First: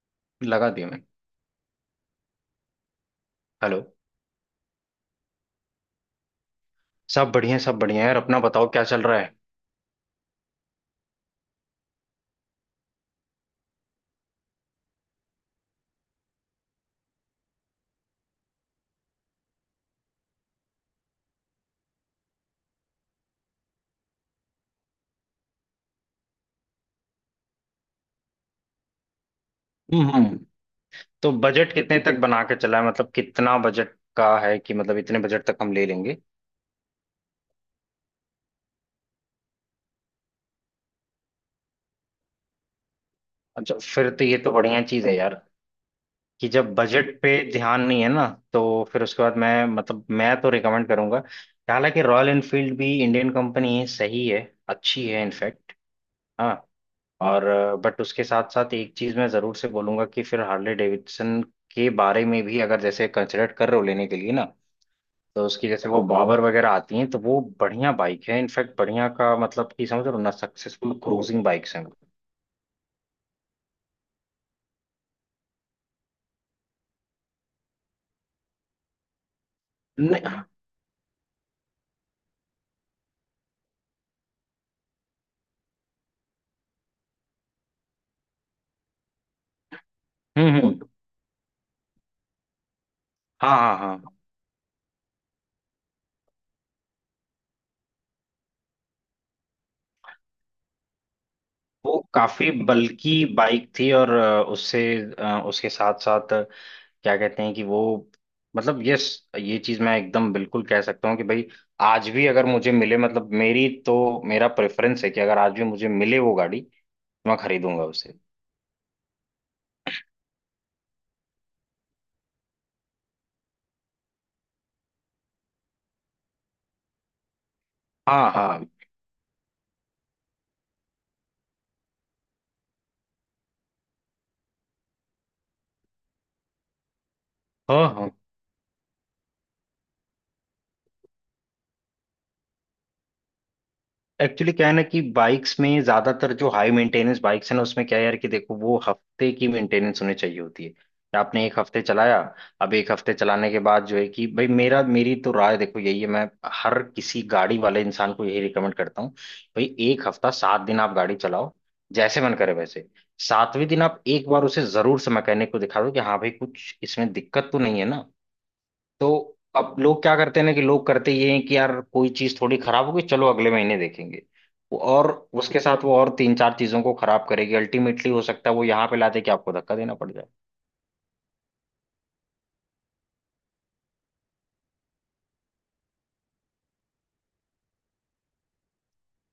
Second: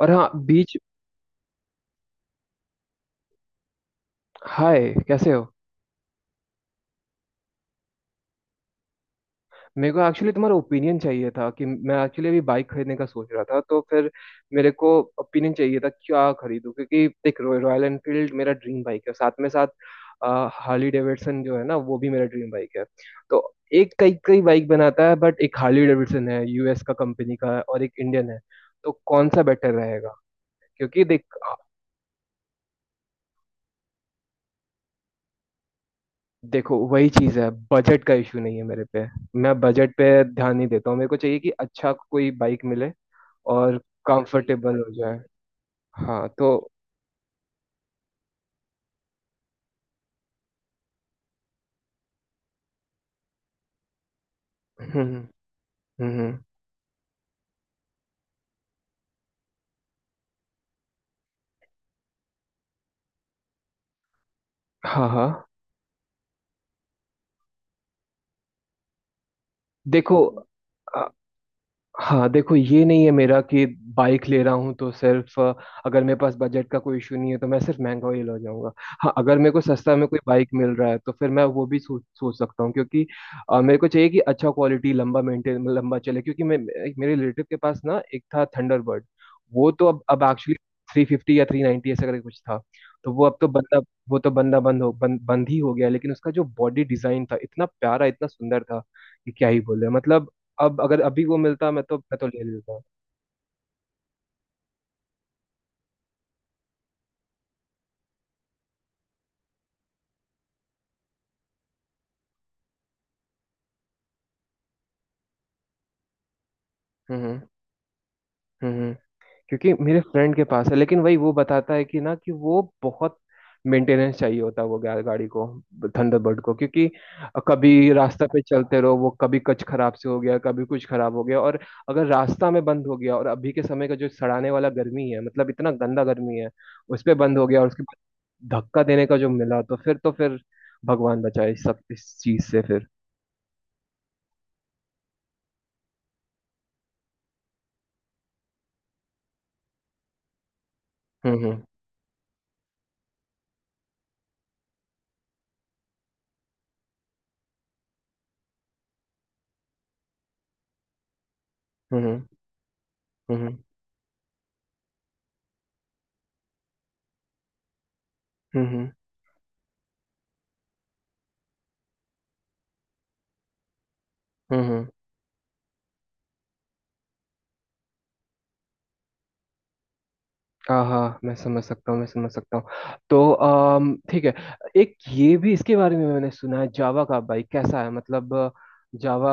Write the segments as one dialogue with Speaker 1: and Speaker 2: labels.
Speaker 1: और हाँ
Speaker 2: लगा
Speaker 1: बीच।
Speaker 2: दिया मैंने। हेलो।
Speaker 1: हाय, कैसे हो?
Speaker 2: सब बढ़िया है यार, अपना बताओ क्या चल रहा है।
Speaker 1: मेरे को एक्चुअली तुम्हारा ओपिनियन चाहिए था कि मैं एक्चुअली अभी बाइक खरीदने का सोच रहा था, तो फिर मेरे को ओपिनियन चाहिए था क्या खरीदूं, क्योंकि देख, रॉयल एनफील्ड मेरा ड्रीम बाइक है। साथ में साथ हार्ली डेविडसन जो है ना, वो भी मेरा ड्रीम बाइक है। तो एक कई कई बाइक बनाता है, बट एक हार्ली डेविडसन है, यूएस का कंपनी का है, और एक इंडियन है। तो कौन सा बेटर
Speaker 2: हम्म
Speaker 1: रहेगा?
Speaker 2: हम्म।
Speaker 1: क्योंकि देख
Speaker 2: तो बजट कितने तक बना के चला है, मतलब कितना बजट का है, कि मतलब इतने बजट तक हम ले लेंगे।
Speaker 1: देखो वही चीज है, बजट का इशू नहीं है मेरे पे। मैं बजट पे ध्यान नहीं देता हूँ। मेरे को चाहिए कि अच्छा कोई बाइक मिले
Speaker 2: अच्छा,
Speaker 1: और
Speaker 2: फिर तो ये तो
Speaker 1: कंफर्टेबल
Speaker 2: बढ़िया
Speaker 1: हो
Speaker 2: चीज है
Speaker 1: जाए।
Speaker 2: यार।
Speaker 1: हाँ
Speaker 2: कि
Speaker 1: तो।
Speaker 2: जब बजट पे ध्यान नहीं है ना तो फिर उसके बाद मैं, मतलब मैं तो रिकमेंड करूंगा कि हालांकि रॉयल एनफील्ड भी इंडियन कंपनी है, सही है,
Speaker 1: हम्म।
Speaker 2: अच्छी है
Speaker 1: हम्म।
Speaker 2: इनफैक्ट।
Speaker 1: हम्म।
Speaker 2: हाँ। और बट उसके साथ साथ एक चीज मैं जरूर से बोलूंगा कि फिर हार्ले डेविडसन के बारे में भी अगर जैसे कंसिडर कर रहे हो लेने के लिए ना,
Speaker 1: हाँ, हाँ।
Speaker 2: तो उसकी जैसे वो बाबर वगैरह आती हैं तो वो बढ़िया बाइक है, इनफैक्ट बढ़िया का मतलब कि समझ रहे
Speaker 1: देखो,
Speaker 2: हो ना, सक्सेसफुल क्रूजिंग बाइक्स हैं वो।
Speaker 1: हाँ देखो, ये नहीं है मेरा कि बाइक ले रहा हूँ तो सिर्फ अगर मेरे पास बजट का कोई इशू नहीं है तो मैं सिर्फ महंगा ही ले जाऊंगा। हाँ, अगर मेरे को सस्ता में कोई
Speaker 2: नहीं।
Speaker 1: बाइक मिल रहा है तो फिर मैं वो भी सोच सोच सकता हूँ, क्योंकि मेरे को चाहिए कि अच्छा क्वालिटी लंबा मेंटेन लंबा चले, क्योंकि मैं... मेरे रिलेटिव के पास ना एक था थंडरबर्ड। वो तो अब एक्चुअली
Speaker 2: हम्म।
Speaker 1: 350 या 390 ऐसा करके कुछ था। तो
Speaker 2: हाँ हाँ हाँ।
Speaker 1: वो तो बंदा बंद बंद ही हो गया, लेकिन उसका जो बॉडी डिजाइन था इतना प्यारा, इतना सुंदर था कि क्या ही बोले मतलब। अब अगर अभी वो मिलता, मैं तो
Speaker 2: वो
Speaker 1: मैं तो ले
Speaker 2: काफी
Speaker 1: लेता।
Speaker 2: बल्की बाइक थी और उससे उसके साथ साथ क्या कहते हैं कि वो, मतलब, यस, ये चीज मैं एकदम बिल्कुल कह सकता हूँ कि भाई आज भी अगर मुझे मिले, मतलब मेरी तो मेरा प्रेफरेंस है कि अगर आज भी मुझे मिले वो गाड़ी, तो
Speaker 1: हम्म। हम्म।
Speaker 2: मैं खरीदूंगा उसे।
Speaker 1: हम्म। क्योंकि मेरे फ्रेंड के पास है, लेकिन वही वो बताता है कि ना कि वो बहुत मेंटेनेंस चाहिए होता है, वो गाड़ी को, थंडरबर्ड को, क्योंकि कभी रास्ता
Speaker 2: हाँ
Speaker 1: पे
Speaker 2: हाँ
Speaker 1: चलते रहो वो कभी कुछ खराब से हो गया, कभी कुछ खराब हो गया। और अगर रास्ता में बंद हो गया, और अभी के समय का जो सड़ाने वाला गर्मी है, मतलब इतना गंदा गर्मी है, उस पे बंद हो गया, और उसके
Speaker 2: हाँ। हाँ,
Speaker 1: बाद धक्का देने का जो मिला, तो फिर भगवान बचाए इस सब इस चीज से फिर।
Speaker 2: एक्चुअली क्या है ना कि बाइक्स में ज्यादातर जो हाई मेंटेनेंस बाइक्स है ना, उसमें क्या है यार कि देखो, वो हफ्ते की मेंटेनेंस होनी चाहिए होती है कि
Speaker 1: हम्म।
Speaker 2: आपने
Speaker 1: हम्म।
Speaker 2: एक हफ्ते चलाया, अब एक हफ्ते चलाने के बाद जो है कि भाई मेरा, मेरी तो राय देखो यही है। मैं हर किसी गाड़ी वाले इंसान को यही रिकमेंड करता हूँ, भाई एक हफ्ता सात दिन आप गाड़ी चलाओ, जैसे
Speaker 1: हम्म।
Speaker 2: मन करे वैसे।
Speaker 1: हम्म। हम्म।
Speaker 2: सातवें दिन आप एक बार उसे जरूर से मैकेनिक को दिखा दो कि हाँ भाई कुछ इसमें दिक्कत तो नहीं है ना। तो अब लोग क्या करते हैं ना कि लोग करते ये हैं कि यार कोई चीज थोड़ी खराब होगी चलो अगले महीने देखेंगे,
Speaker 1: हम्म। हम्म।
Speaker 2: वो और उसके साथ वो और तीन चार चीजों को खराब करेगी, अल्टीमेटली हो सकता है वो यहाँ पे लाते कि आपको धक्का देना पड़ जाए।
Speaker 1: हाँ, हाँ, मैं समझ सकता हूँ, मैं समझ सकता हूँ। तो ठीक है। एक ये भी इसके बारे में मैंने सुना है जावा का, भाई कैसा है, मतलब? जावा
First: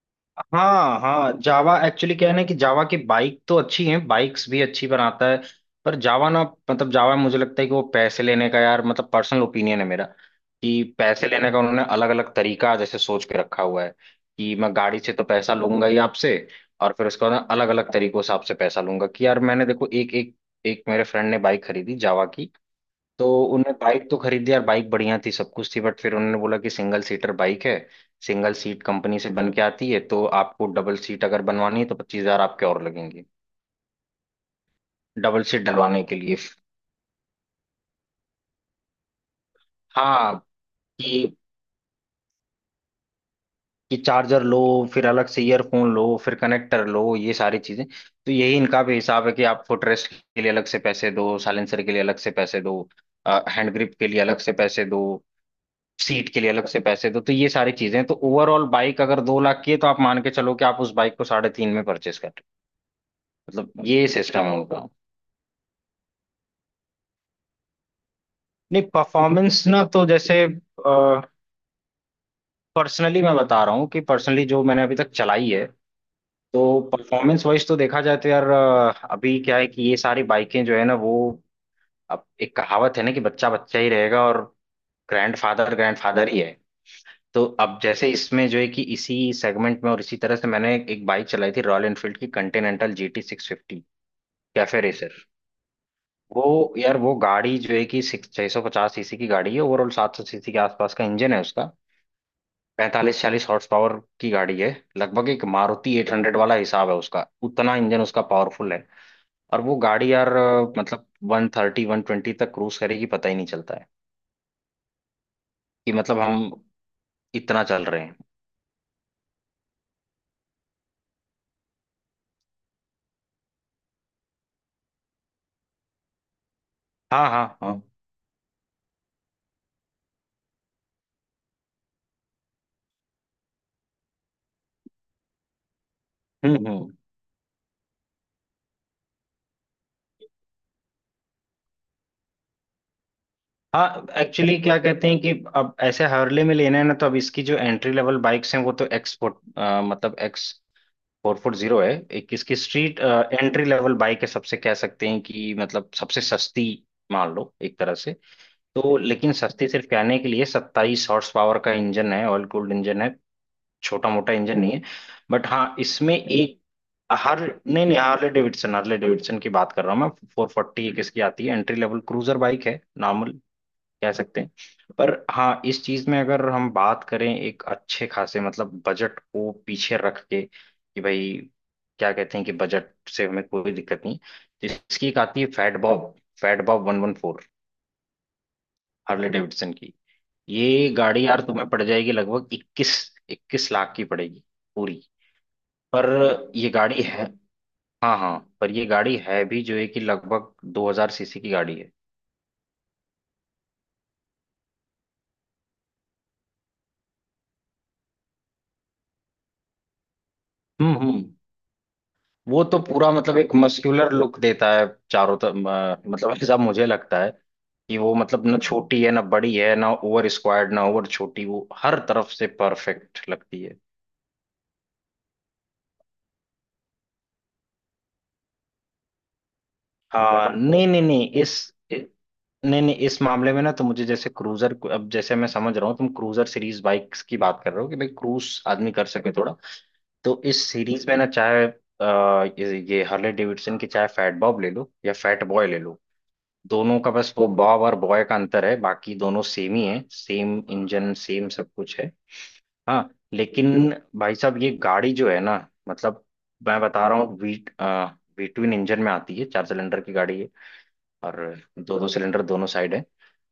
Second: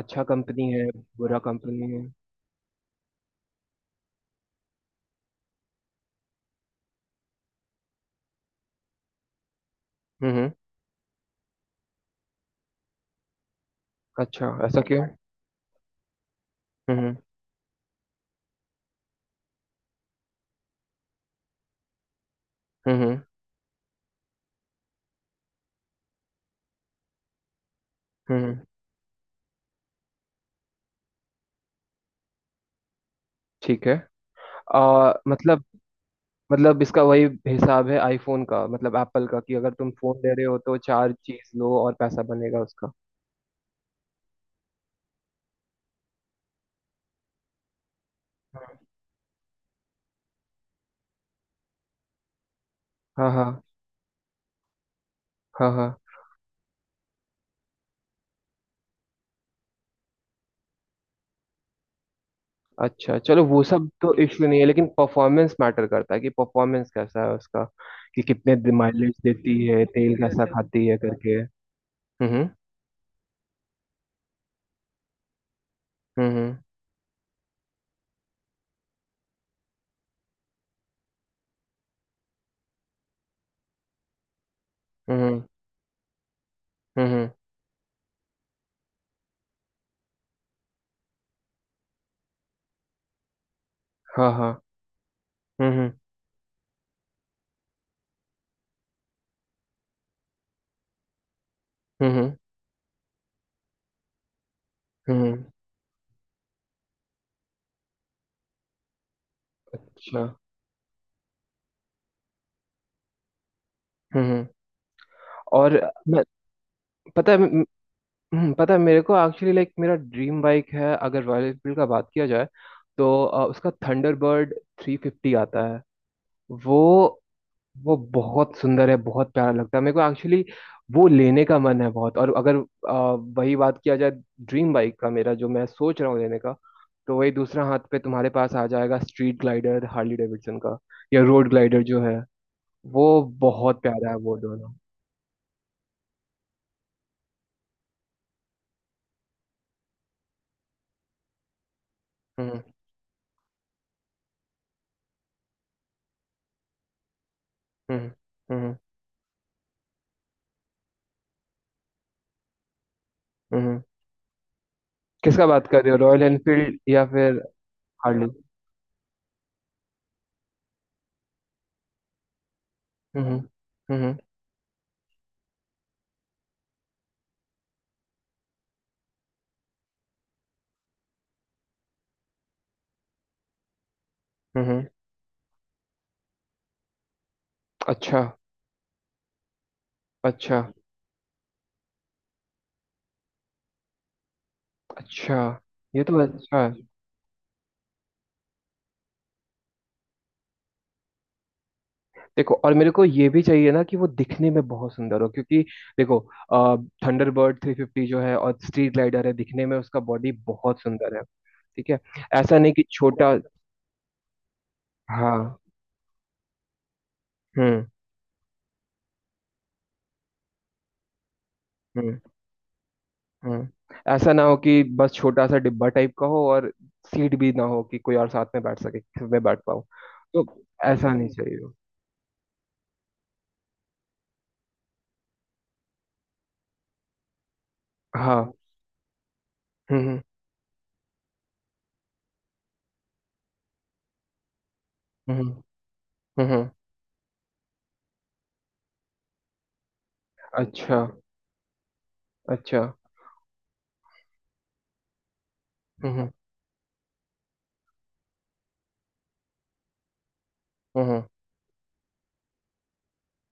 Speaker 1: अच्छा कंपनी है,
Speaker 2: हाँ हाँ,
Speaker 1: बुरा
Speaker 2: जावा
Speaker 1: कंपनी है?
Speaker 2: एक्चुअली क्या है ना कि जावा की बाइक तो अच्छी है, बाइक्स भी अच्छी बनाता है पर जावा ना, मतलब जावा मुझे लगता है कि वो पैसे लेने का यार, मतलब पर्सनल ओपिनियन है मेरा,
Speaker 1: हम्म, हम्म।
Speaker 2: कि पैसे लेने का उन्होंने अलग अलग तरीका जैसे सोच के रखा हुआ है
Speaker 1: अच्छा,
Speaker 2: कि मैं
Speaker 1: ऐसा
Speaker 2: गाड़ी
Speaker 1: क्यों?
Speaker 2: से तो पैसा लूंगा ही आपसे, और फिर
Speaker 1: हम्म।
Speaker 2: उसके बाद अलग अलग तरीकों से आपसे पैसा लूंगा कि यार मैंने देखो एक एक एक मेरे फ्रेंड ने बाइक खरीदी जावा की।
Speaker 1: हम्म। हम्म,
Speaker 2: तो उन्होंने बाइक तो खरीदी यार, बाइक बढ़िया थी सब कुछ थी बट फिर उन्होंने बोला कि सिंगल सीटर बाइक है, सिंगल
Speaker 1: हम्म।
Speaker 2: सीट कंपनी से बन के आती है, तो आपको डबल सीट अगर बनवानी है तो 25 हजार आपके और लगेंगे
Speaker 1: ठीक है। आ,
Speaker 2: डबल सीट
Speaker 1: मतलब
Speaker 2: डलवाने के लिए।
Speaker 1: मतलब इसका वही हिसाब है आईफोन का, मतलब एप्पल का, कि अगर तुम फोन ले
Speaker 2: हाँ।
Speaker 1: रहे हो तो चार
Speaker 2: कि
Speaker 1: चीज लो और पैसा बनेगा उसका।
Speaker 2: कि चार्जर लो, फिर अलग से ईयरफोन लो, फिर कनेक्टर लो, ये सारी चीजें, तो यही इनका भी हिसाब है कि आप फुटरेस्ट के लिए अलग से पैसे दो, साइलेंसर के लिए अलग से पैसे दो,
Speaker 1: हाँ, हाँ।
Speaker 2: हैंड ग्रिप के लिए अलग से पैसे दो,
Speaker 1: हाँ, हाँ।
Speaker 2: सीट के लिए अलग से पैसे दो, तो ये सारी चीजें, तो ओवरऑल बाइक अगर 2 लाख की है तो आप मान के चलो कि आप उस बाइक को साढ़े तीन में परचेस कर रहे
Speaker 1: अच्छा, चलो,
Speaker 2: हो।
Speaker 1: वो
Speaker 2: मतलब
Speaker 1: सब
Speaker 2: ये
Speaker 1: तो
Speaker 2: सिस्टम
Speaker 1: इश्यू
Speaker 2: है
Speaker 1: नहीं है, लेकिन
Speaker 2: उनका।
Speaker 1: परफॉर्मेंस मैटर करता है, कि परफॉर्मेंस कैसा है उसका, कि कितने
Speaker 2: नहीं
Speaker 1: माइलेज
Speaker 2: परफॉर्मेंस
Speaker 1: देती
Speaker 2: ना,
Speaker 1: है,
Speaker 2: तो
Speaker 1: तेल
Speaker 2: जैसे
Speaker 1: कैसा खाती है, करके। हम्म।
Speaker 2: पर्सनली मैं बता रहा हूँ कि पर्सनली जो मैंने अभी तक चलाई है,
Speaker 1: हम्म। हम्म।
Speaker 2: तो परफॉर्मेंस वाइज तो देखा जाए तो यार, अभी क्या है कि ये सारी बाइकें जो है ना वो, अब एक कहावत है ना कि बच्चा बच्चा ही रहेगा और
Speaker 1: हम्म।
Speaker 2: ग्रैंड फादर ही है।
Speaker 1: हम्म। हम्म।
Speaker 2: तो अब जैसे इसमें जो है कि इसी सेगमेंट में और इसी तरह से मैंने एक बाइक चलाई थी रॉयल एनफील्ड की, कंटिनेंटल जी टी 650
Speaker 1: हाँ, हाँ।
Speaker 2: Cafe racer.
Speaker 1: हम्म। हम्म।
Speaker 2: वो यार वो गाड़ी जो है कि सिक्स 650 सीसी की गाड़ी है, ओवरऑल 700 सीसी के आसपास का इंजन है उसका,
Speaker 1: हम्म।
Speaker 2: 45 40 हॉर्स पावर की गाड़ी है,
Speaker 1: हम्म।
Speaker 2: लगभग
Speaker 1: हम्म।
Speaker 2: एक मारुति 800 वाला हिसाब है उसका, उतना इंजन उसका पावरफुल है और वो गाड़ी
Speaker 1: अच्छा।
Speaker 2: यार, मतलब 130 120 तक क्रूज करेगी, पता ही नहीं चलता है
Speaker 1: हम्म, हम्म। और
Speaker 2: कि मतलब
Speaker 1: मैं...
Speaker 2: हम
Speaker 1: पता है
Speaker 2: इतना चल रहे हैं।
Speaker 1: पता है, मेरे को एक्चुअली, लाइक, मेरा ड्रीम बाइक है, अगर रॉयल एनफील्ड का बात किया जाए। तो उसका थंडरबर्ड 350 आता है वो।
Speaker 2: हाँ हाँ हाँ।
Speaker 1: वो बहुत सुंदर है, बहुत प्यारा लगता है मेरे को एक्चुअली। वो लेने का मन है बहुत। और अगर वही बात किया जाए, ड्रीम बाइक का मेरा जो मैं सोच रहा हूँ लेने का,
Speaker 2: हम्म।
Speaker 1: तो वही दूसरा हाथ पे तुम्हारे पास आ जाएगा स्ट्रीट ग्लाइडर हार्ली डेविडसन का, या रोड ग्लाइडर जो है, वो बहुत
Speaker 2: हाँ,
Speaker 1: प्यारा है, वो
Speaker 2: एक्चुअली
Speaker 1: दोनों।
Speaker 2: क्या कहते हैं कि अब ऐसे हार्ले में लेना है ना, तो अब इसकी जो एंट्री लेवल बाइक्स हैं वो तो एक्स, मतलब एक्स 440 है, एक इसकी
Speaker 1: हम्म।
Speaker 2: स्ट्रीट एंट्री लेवल बाइक है, सबसे कह सकते हैं कि मतलब सबसे सस्ती, मान लो एक तरह
Speaker 1: हम्म।
Speaker 2: से।
Speaker 1: हम्म।
Speaker 2: तो लेकिन सस्ती सिर्फ कहने के लिए, 27 हॉर्स पावर का इंजन है, ऑयल कूल्ड इंजन है,
Speaker 1: हम्म।
Speaker 2: छोटा मोटा इंजन नहीं है।
Speaker 1: किसका
Speaker 2: बट
Speaker 1: बात
Speaker 2: हाँ
Speaker 1: कर रहे हो,
Speaker 2: इसमें
Speaker 1: रॉयल
Speaker 2: एक
Speaker 1: एनफील्ड या फिर
Speaker 2: हर, नहीं नहीं Harley
Speaker 1: Harley?
Speaker 2: Davidson Harley Davidson की बात कर रहा हूँ मैं। 440 एक इसकी आती है एंट्री लेवल क्रूजर बाइक है, नॉर्मल
Speaker 1: हम्म।
Speaker 2: कह
Speaker 1: हम्म।
Speaker 2: सकते हैं। पर हाँ इस चीज में अगर हम बात करें एक अच्छे खासे, मतलब बजट को पीछे रख के कि भाई क्या कहते हैं कि बजट से हमें कोई दिक्कत नहीं, तो
Speaker 1: हम्म।
Speaker 2: इसकी एक आती है फैट बॉब, फैट बॉब 114
Speaker 1: अच्छा।
Speaker 2: हार्ले डेविडसन की।
Speaker 1: अच्छा।
Speaker 2: ये गाड़ी यार तुम्हें पड़ जाएगी लगभग इक्कीस इक्कीस लाख की पड़ेगी पूरी।
Speaker 1: अच्छा, ये
Speaker 2: पर
Speaker 1: तो अच्छा
Speaker 2: ये
Speaker 1: है।
Speaker 2: गाड़ी है, हाँ हाँ, पर ये गाड़ी है भी जो है कि लगभग 2000 सीसी की गाड़ी है।
Speaker 1: देखो, और मेरे को ये भी चाहिए ना कि वो दिखने में बहुत सुंदर हो, क्योंकि देखो, थंडरबर्ड 350 जो है और स्ट्रीट ग्लाइडर है, दिखने में उसका बॉडी बहुत सुंदर है।
Speaker 2: हम्म।
Speaker 1: ठीक है, ऐसा
Speaker 2: वो
Speaker 1: नहीं
Speaker 2: तो
Speaker 1: कि
Speaker 2: पूरा
Speaker 1: छोटा।
Speaker 2: मतलब एक मस्कुलर लुक देता है चारों तरफ,
Speaker 1: हाँ।
Speaker 2: मतलब ऐसा मुझे लगता है
Speaker 1: हम्म।
Speaker 2: कि वो, मतलब ना छोटी है ना बड़ी है, ना ओवर स्क्वायर्ड ना ओवर छोटी, वो हर
Speaker 1: हम्म।
Speaker 2: तरफ से परफेक्ट लगती
Speaker 1: हम्म।
Speaker 2: है।
Speaker 1: ऐसा ना हो कि बस छोटा सा डिब्बा टाइप का हो, और सीट भी ना हो कि कोई और साथ में बैठ सके, कि मैं बैठ पाऊँ। तो
Speaker 2: हाँ, नहीं नहीं
Speaker 1: ऐसा नहीं
Speaker 2: नहीं,
Speaker 1: चाहिए हो।
Speaker 2: इ- नहीं नहीं इस मामले में ना, तो मुझे जैसे क्रूजर, अब जैसे मैं समझ रहा हूँ तुम क्रूजर सीरीज बाइक्स की बात कर रहे हो कि भाई क्रूज
Speaker 1: हाँ।
Speaker 2: आदमी कर सके थोड़ा,
Speaker 1: हम्म।
Speaker 2: तो इस सीरीज में ना, चाहे ये हार्ले डेविडसन की चाहे फैट बॉब ले लो या
Speaker 1: हम्म।
Speaker 2: फैट
Speaker 1: हम्म।
Speaker 2: बॉय ले लो,
Speaker 1: हम्म। हम्म।
Speaker 2: दोनों का बस वो बॉब और बॉय का अंतर है, बाकी दोनों सेम ही है, सेम
Speaker 1: अच्छा।
Speaker 2: इंजन सेम सब कुछ है।
Speaker 1: अच्छा।
Speaker 2: हाँ, लेकिन भाई साहब ये गाड़ी जो है ना,
Speaker 1: हम्म।
Speaker 2: मतलब
Speaker 1: हम्म।
Speaker 2: मैं बता रहा हूँ, वी वी ट्विन इंजन में आती है, चार सिलेंडर की गाड़ी है
Speaker 1: हम्म।
Speaker 2: और दो दो सिलेंडर दोनों साइड है,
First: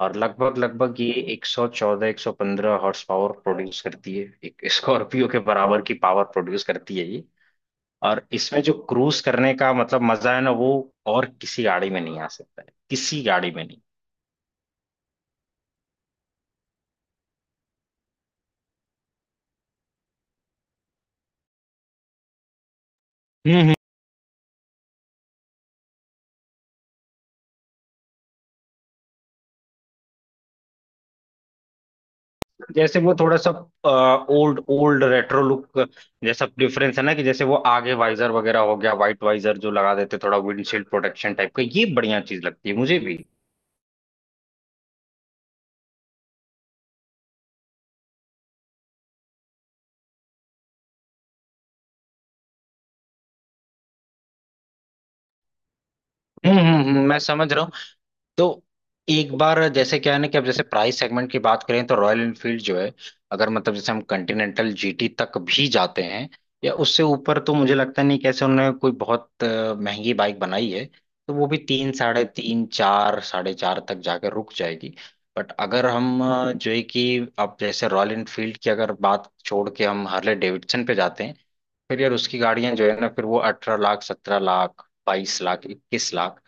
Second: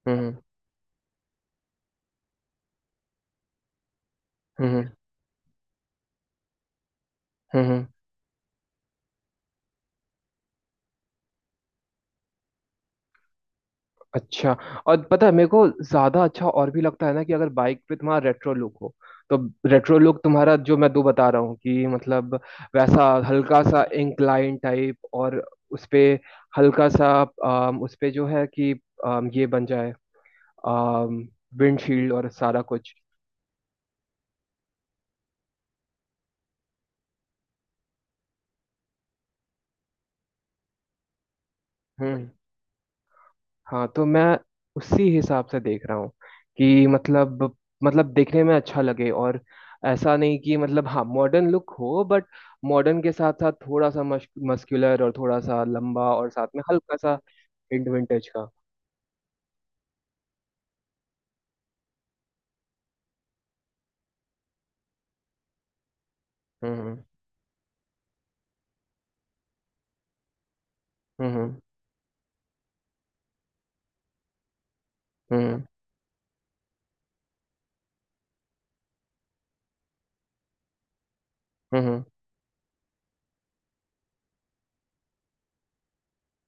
Speaker 2: और
Speaker 1: हम्म।
Speaker 2: लगभग लगभग ये 114 115 हॉर्स पावर प्रोड्यूस करती है, एक
Speaker 1: हम्म।
Speaker 2: स्कॉर्पियो के बराबर की पावर प्रोड्यूस करती है ये,
Speaker 1: हम्म। हम्म।
Speaker 2: और इसमें जो क्रूज करने का मतलब मजा है ना, वो और किसी गाड़ी में नहीं आ सकता है, किसी गाड़ी में नहीं।
Speaker 1: अच्छा, और पता है, मेरे को ज्यादा अच्छा और भी लगता है ना कि अगर बाइक पे तुम्हारा रेट्रो लुक हो, तो रेट्रो लुक तुम्हारा जो मैं दो बता रहा हूँ, कि मतलब, वैसा हल्का
Speaker 2: हम्म।
Speaker 1: सा इंक्लाइन टाइप और उस पे हल्का सा उस पे जो है कि ये बन जाए विंडशील्ड और सारा कुछ।
Speaker 2: जैसे वो थोड़ा सा ओल्ड ओल्ड रेट्रो लुक, जैसा डिफरेंस है ना कि जैसे वो आगे वाइजर वगैरह हो गया, वाइट वाइजर जो लगा देते थोड़ा विंडशील्ड प्रोटेक्शन टाइप का, ये बढ़िया
Speaker 1: हम्म।
Speaker 2: चीज लगती है मुझे भी।
Speaker 1: हाँ, तो मैं उसी हिसाब से देख रहा हूँ, कि मतलब देखने में अच्छा लगे, और ऐसा नहीं कि मतलब हाँ मॉडर्न लुक हो, बट मॉडर्न के साथ साथ थोड़ा सा मस्कुलर और थोड़ा सा लंबा और साथ में हल्का
Speaker 2: मैं
Speaker 1: सा
Speaker 2: समझ रहा हूँ।
Speaker 1: हिंट विंटेज का।
Speaker 2: तो एक बार जैसे क्या है ना कि अब जैसे प्राइस सेगमेंट की बात करें तो रॉयल एनफील्ड जो है, अगर मतलब जैसे हम कंटिनेंटल जीटी तक भी जाते हैं या उससे
Speaker 1: हम्म।
Speaker 2: ऊपर, तो मुझे लगता नहीं कैसे उन्होंने कोई बहुत महंगी बाइक बनाई है,
Speaker 1: हम्म।
Speaker 2: तो वो भी
Speaker 1: हम्म।
Speaker 2: तीन साढ़े तीन चार साढ़े चार तक जाकर रुक जाएगी। बट
Speaker 1: हम्म।
Speaker 2: अगर हम जो है कि अब जैसे रॉयल एनफील्ड की अगर बात छोड़ के हम हार्ले डेविडसन पे जाते हैं, फिर
Speaker 1: हम्म।
Speaker 2: यार उसकी गाड़ियां जो है ना, फिर वो 18 लाख 17 लाख 22 लाख 21 लाख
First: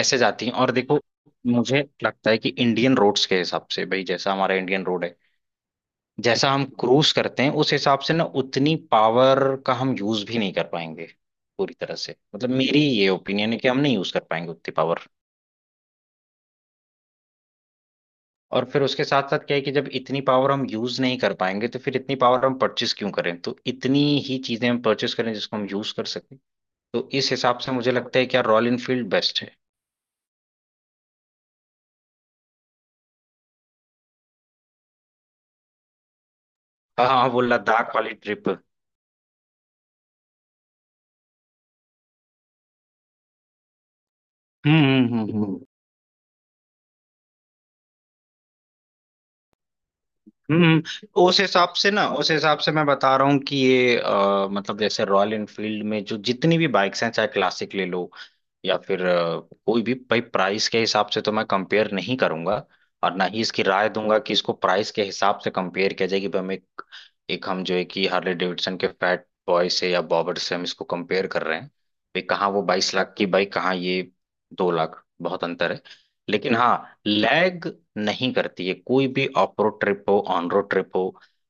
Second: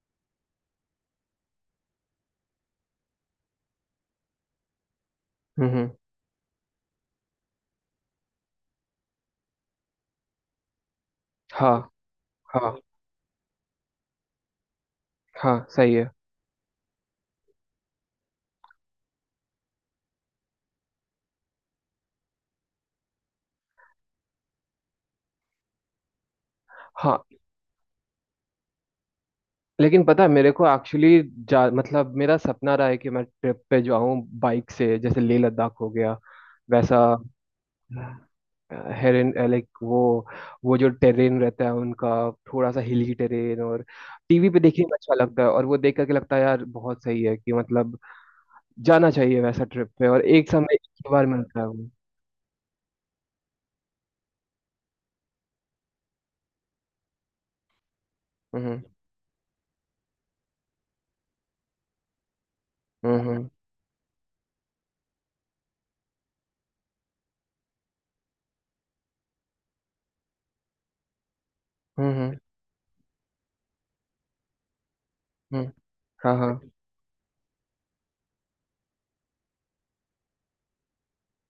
Speaker 2: ऐसे जाती हैं, और देखो मुझे लगता है कि इंडियन रोड्स के हिसाब से, भाई जैसा हमारा इंडियन रोड है,
Speaker 1: हम्म। हम्म।
Speaker 2: जैसा हम क्रूज करते हैं उस हिसाब से ना उतनी पावर का हम यूज भी नहीं कर पाएंगे
Speaker 1: हाँ।
Speaker 2: पूरी तरह से, मतलब
Speaker 1: हाँ,
Speaker 2: मेरी ये ओपिनियन है कि हम नहीं यूज कर पाएंगे उतनी पावर।
Speaker 1: हाँ सही है।
Speaker 2: और फिर उसके साथ साथ क्या है कि जब इतनी पावर हम यूज नहीं कर पाएंगे तो फिर इतनी पावर हम परचेस क्यों करें, तो इतनी ही चीजें हम परचेस करें जिसको हम यूज कर सकें। तो
Speaker 1: हाँ,
Speaker 2: इस हिसाब से मुझे लगता है कि यार रॉयल इनफील्ड बेस्ट है।
Speaker 1: लेकिन पता है मेरे को एक्चुअली, जा मतलब मेरा सपना रहा है कि मैं ट्रिप पे जाऊँ बाइक से, जैसे लेह लद्दाख हो गया, वैसा।
Speaker 2: हाँ हाँ, वो लद्दाख वाली ट्रिप।
Speaker 1: हेरेन, लाइक, वो जो टेरेन रहता है उनका, थोड़ा सा हिली टेरेन, और टीवी पे देखने
Speaker 2: हम्म
Speaker 1: में अच्छा
Speaker 2: हम्म
Speaker 1: लगता
Speaker 2: हम्म
Speaker 1: है,
Speaker 2: हम्म।
Speaker 1: और वो देख करके लगता है, यार बहुत सही है, कि मतलब जाना चाहिए वैसा ट्रिप पे। और एक समय
Speaker 2: हम्म,
Speaker 1: एक ही बार
Speaker 2: उस
Speaker 1: मिलता है
Speaker 2: हिसाब
Speaker 1: वो।
Speaker 2: से ना, उस हिसाब से मैं बता रहा हूँ कि ये मतलब जैसे रॉयल एनफील्ड में जो जितनी भी बाइक्स हैं, चाहे क्लासिक ले लो या
Speaker 1: हम्म।
Speaker 2: फिर कोई भी, भाई प्राइस के हिसाब से तो मैं कंपेयर नहीं करूंगा और
Speaker 1: हम्म।
Speaker 2: ना ही
Speaker 1: हम्म।
Speaker 2: इसकी राय दूंगा कि इसको प्राइस के हिसाब से कंपेयर किया जाए कि भाई हम एक एक हम जो है कि हार्ले डेविडसन के फैट बॉय से या बॉबर से हम इसको कंपेयर कर रहे हैं, भाई
Speaker 1: हम्म।
Speaker 2: कहाँ वो 22 लाख की बाइक, कहाँ ये 2 लाख, बहुत
Speaker 1: हम्म।
Speaker 2: अंतर है।
Speaker 1: हाँ,
Speaker 2: लेकिन
Speaker 1: हाँ।
Speaker 2: हाँ लैग नहीं करती है, कोई भी ऑफ रोड ट्रिप हो ऑन रोड ट्रिप हो,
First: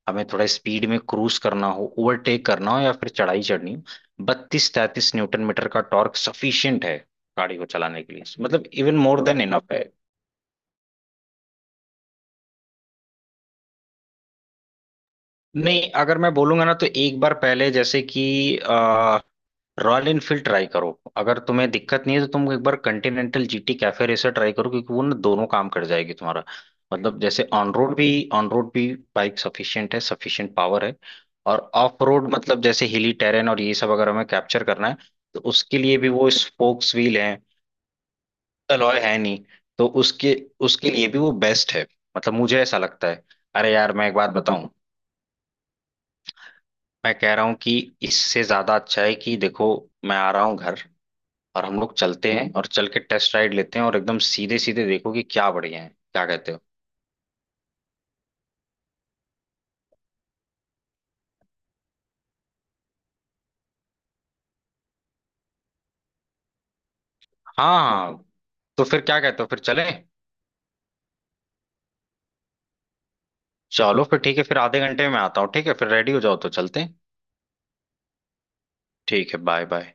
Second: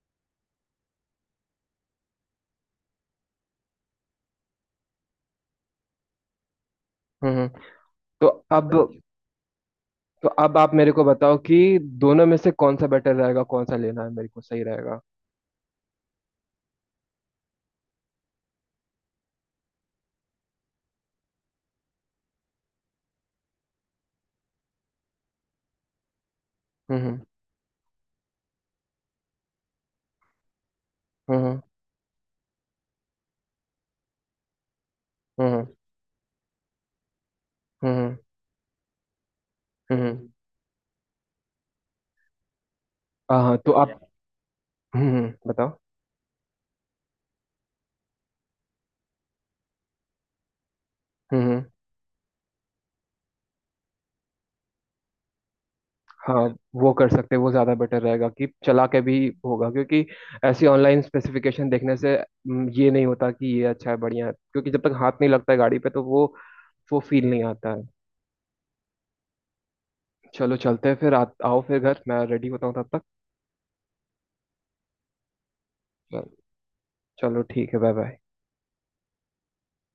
Speaker 2: हमें थोड़ा स्पीड में क्रूज करना हो, ओवरटेक करना हो या फिर चढ़ाई चढ़नी हो, 32 33 न्यूटन मीटर का टॉर्क सफिशियंट है
Speaker 1: हम्म।
Speaker 2: गाड़ी
Speaker 1: हम्म।
Speaker 2: को चलाने के
Speaker 1: तो
Speaker 2: लिए, मतलब
Speaker 1: अब
Speaker 2: इवन मोर देन इनफ है।
Speaker 1: तो अब आप मेरे को बताओ कि दोनों में से कौन सा बेटर रहेगा, कौन सा लेना है मेरे को सही रहेगा?
Speaker 2: नहीं, अगर मैं बोलूंगा ना तो एक बार पहले जैसे कि रॉयल इनफील्ड ट्राई करो, अगर तुम्हें दिक्कत नहीं है तो तुम एक बार Continental GT cafe racer try करो क्योंकि वो ना दोनों काम कर जाएगी तुम्हारा,
Speaker 1: हम्म। हम्म।
Speaker 2: मतलब जैसे ऑन रोड भी बाइक सफिशिएंट है, सफिशिएंट पावर है,
Speaker 1: हम्म।
Speaker 2: और ऑफ रोड मतलब जैसे हिली टेरेन और ये सब अगर हमें कैप्चर करना है, तो
Speaker 1: हम्म।
Speaker 2: उसके लिए भी वो स्पोक्स व्हील है,
Speaker 1: हम्म।
Speaker 2: अलॉय है नहीं, तो
Speaker 1: हम्म। हम्म।
Speaker 2: उसके उसके लिए भी वो बेस्ट है, मतलब मुझे ऐसा लगता है।
Speaker 1: हाँ, हाँ, तो
Speaker 2: अरे यार
Speaker 1: आप...
Speaker 2: मैं एक बात बताऊं,
Speaker 1: हम्म, बताओ।
Speaker 2: मैं कह रहा हूँ कि इससे ज्यादा अच्छा है कि देखो मैं आ रहा हूँ घर
Speaker 1: हम्म। हम्म।
Speaker 2: और हम लोग चलते हैं और चल के टेस्ट राइड लेते हैं और एकदम सीधे सीधे देखो कि क्या बढ़िया है, क्या
Speaker 1: हाँ,
Speaker 2: कहते हो।
Speaker 1: वो कर सकते हैं, वो ज़्यादा बेटर रहेगा कि चला के भी होगा, क्योंकि ऐसी ऑनलाइन स्पेसिफिकेशन देखने से ये नहीं होता कि ये अच्छा है, बढ़िया है, क्योंकि जब तक हाथ नहीं लगता है गाड़ी पे, तो वो फील नहीं आता
Speaker 2: हाँ
Speaker 1: है।
Speaker 2: हाँ, तो फिर क्या कहते हो, फिर चलें।
Speaker 1: चलो चलते हैं फिर, आओ फिर घर, मैं रेडी होता हूँ तब
Speaker 2: चलो फिर ठीक है, फिर आधे घंटे में आता हूँ, ठीक है फिर रेडी हो
Speaker 1: तक।
Speaker 2: जाओ तो चलते हैं।
Speaker 1: चलो ठीक है, बाय बाय।
Speaker 2: ठीक है बाय बाय।